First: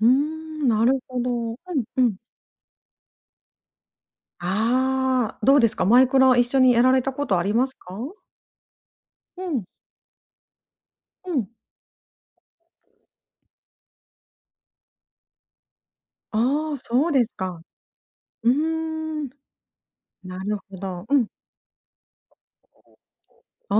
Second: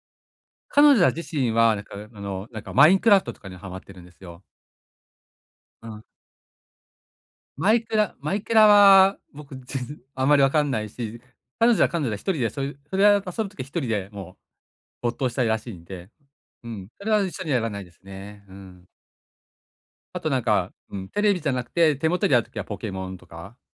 うーん、な彼る女はほ自ど。身うは、なんんかうん。あの、なんかマインクラフトとかにハマってるんですよ。ああ、どうですか？うマん。イクラは一緒にやられたことありまマすイか？クラマイクラは、う僕ん。ぜんあんまりわかんないし、うん。彼女は彼女で1人でそうそれは遊ぶ時一人でもう没頭したいらしいんで、うああ、ん、そそれうはです一緒にやか。らないですね。ううーん。ん。あとななんるか、ほうど。ん、うテん。レビじゃなくて、手元にある時はポケモンとか？あ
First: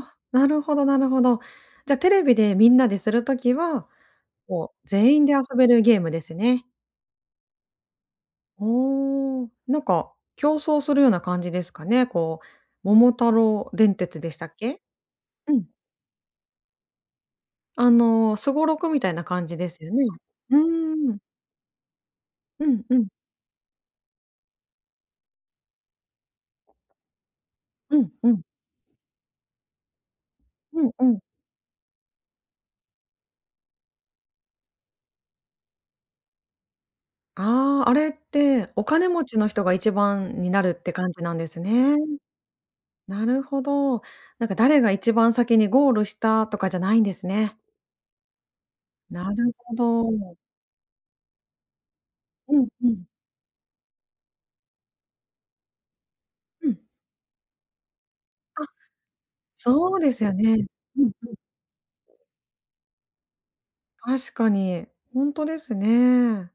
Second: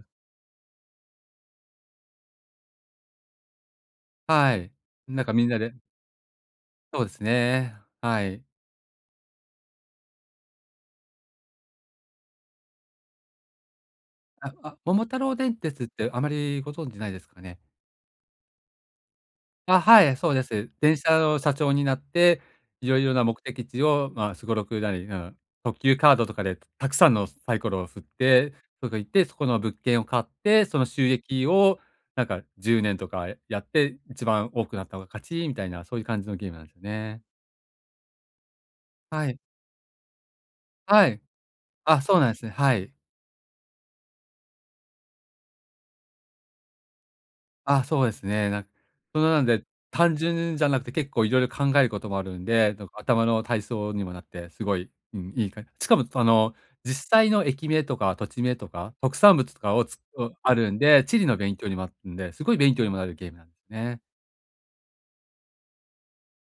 あ、なるほどなるほど。じゃ、テレビでみんなでする時は、はもうい、全なん員かで遊みんなべでるゲームですね。そうですね、はい。おお、なんか競争するような感じですかね。こう、桃太郎電鉄でしたっああ、け？桃太郎う電ん。鉄ってあまりご存知ないですかね？あの、すごろくみたいな感じであ、すよはね。い、そうでうんす。電うん車うん。の社長になって、うんいうろいん。ろな目的地をまあ、すごろくなり、うん、特急カードとかでたくさんのサイコロをう振っん、うん。て、そこ行って、そこの物件を買って、そうのん収うん。益をなんか、10年とかやって、一番多くなった方が勝ちみたいなそういう感じのゲームなんね。ああ、あれって、お金持はい。ちの人が1番になるっては感い。じなんですね。あ、そうなんすね、はい。なるほど。なんか誰が一番先にゴールしたとかじゃないんですね。あ、そうですね。なんそんなななんるで、ほ単ど。純じゃなくて結構いろいろ考えることもあるんうんで、どうこ、ん。頭の体操にもなってすごい、うん、いいかしかもあの、うん。実際の駅名とか土地名あ。とか、特産物とかをそつうですうよあね。るんうで、ん地理うん。の勉強にもあんで、すごい勉強にもなるゲームなんね。確かに。ほんとですね。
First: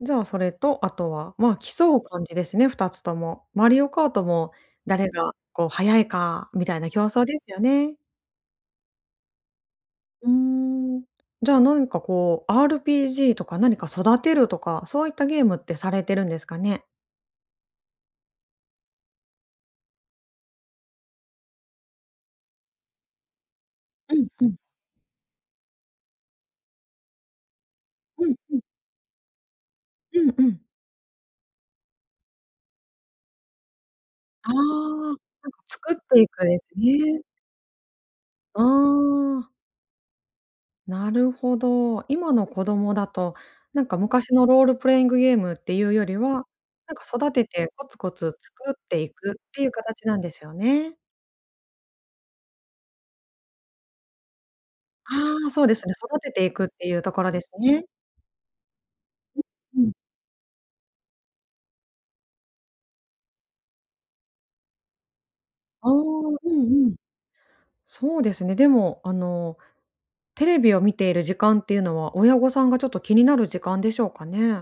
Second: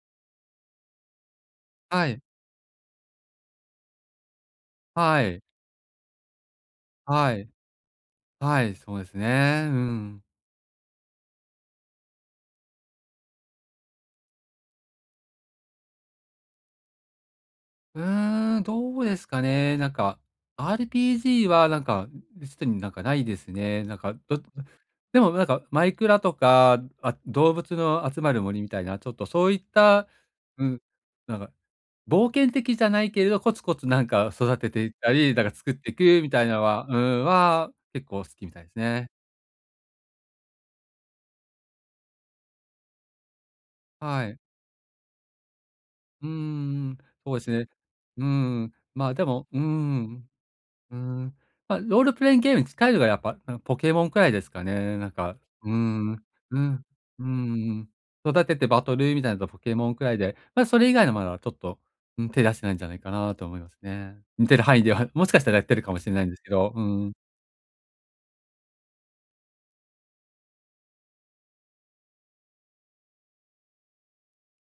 じゃあ、それとあとは、ま、競うはい。感じですね、二つとも。マリオカートも誰はがい。こう、速いかみたいな競争ではい。すよね。はい、そうですね。うん。うーん、じゃあ、何かこう、RPG とか何か育てるとか、そういったゲームってされてるんですかね？うん、どうですかね、なんか、RPG はなんか、うん、うしでになんか、ないですね、なんうか、んどうん。でもなんか、マイクラとか、あ、動物の集うまんるうん。森みたいなちょっとそういった、うんうん。うん、なんか冒険的じゃないけれど、コツコツなんかああ、育てていったなんかり、なんか作っ作てってくいみたくいなでのすはうね。ん、は結構好きみたあいね。あ。なるほど。今の子供だと、なんかは昔い。のロールプレイングゲームっていうよりうーは、なんん、か育ほえてすてね。コツコうツ作ん、ってまいあ、でくっもうていう形なんん、ですようね。ん、ま、ロールプレインゲームに近いのがやっぱ、うん、ポケモンくらいですかね、なんあかあ、そううですね、ん、育てていうくっん、ていうとこうろですね。ん、育ててバトルみたいなとポケうんうモん。ンくらいで、ま、それ以外のまだちょっと、うん、手出してないんじゃないかなと思いますね。見てる範囲では、もしかしたらやってるああ、かうもしれないんでんすけど、ううん。んうん。そうですね。でも、あの、テレビを見ている時間っていうのは、親御さんがちょっと気になる時間でしょうかね？